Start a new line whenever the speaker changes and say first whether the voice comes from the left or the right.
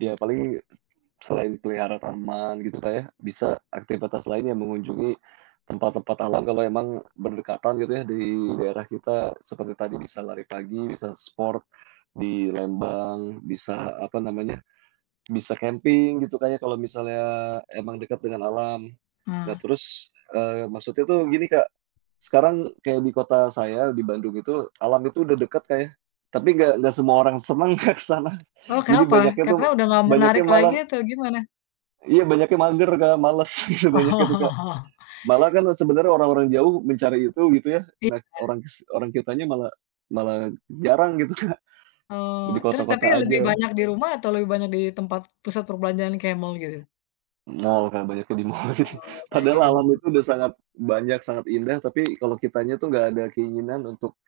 right: Ya paling selain peliharaan taman, gitu Kak ya, bisa aktivitas lainnya mengunjungi tempat-tempat alam, kalau memang berdekatan gitu ya di daerah kita. Seperti tadi, bisa lari pagi, bisa sport di Lembang bisa, apa namanya bisa camping gitu Kak ya, kalau misalnya memang dekat dengan alam. Nah
left: Ah.
right: terus, eee, maksudnya tuh gini, Kak. Sekarang kayak di kota saya di Bandung itu, alam itu sudah dekat, Kak, ya, tapi enggak enggak semua orang senang, Kak, ke sana.
left: Oh
right: Jadi
left: kenapa?
right: banyaknya
left: Karena
right: tuh,
left: udah nggak menarik
right: banyaknya malah
left: lagi, atau gimana?
right: Iya, banyaknya mager, Kak, males. Banyak gitu, Kak. Malah kan yang sebenarnya orang-orang jauh mencari itu, gitu ya. Nah,
left: Gitu kah?
right: orangs orang kitanya malah malah jarang gitu, Kak.
left: Oh,
right: Di
left: terus tapi
right: kota-kota
left: lebih
right: saja.
left: banyak di rumah atau lebih banyak di tempat pusat perbelanjaan kayak mall gitu?
right: Mall, Kak, banyak yang di mall sih.
left: Oh, banyaknya di
right: Padahal alam
left: rumah.
right: itu udah sangat banyak, sangat indah. Tapi kalau kitanya tuh enggak ada keinginan untuk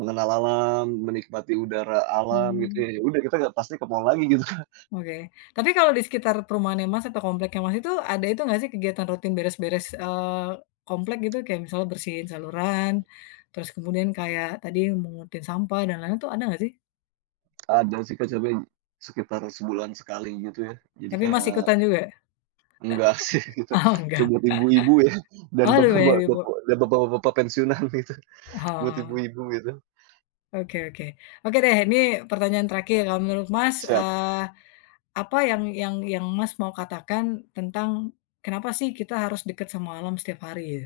right: mengenal alam, menikmati udara alam gitu
left: Mmm.
right: ya, ya sudah, kita sudah pasti ke mall lagi gitu, Kak.
left: Oke. Tapi kalau di sekitar perumahannya, Mas, atau kompleknya, Mas, itu, ada itu enggak sih kegiatan rutin beres-beres, eee, komplek gitu. Kayak misalnya, bersihin saluran, terus kemudian kayak tadi mungutin sampah dan lain-lain. Itu ada enggak sih?
right: Ada sih, Kak, sering, sekitar sebulan sekali gitu ya, jadi
left: Tapi, Mas,
right: kayak
left: ikutan juga?
right: Enggak sih gitu.
left: Oh,
right: Itu
left: enggak.
right: buat ibu-ibu ya dan
left: Oh lebih banyak
right: bapak-bapak
left: ibu-ibu.
right: dan bapak-bapak pensiunan gitu. Buat
left: Oh.
right: ibu-ibu gitu.
left: Oke oke. Oke deh, ini pertanyaan terakhir. Kalau menurut, Mas,
right: Siap.
left: eee, apa yang yang yang, Mas, mau katakan tentang, kenapa sih kita harus dekat sama alam setiap hari ya?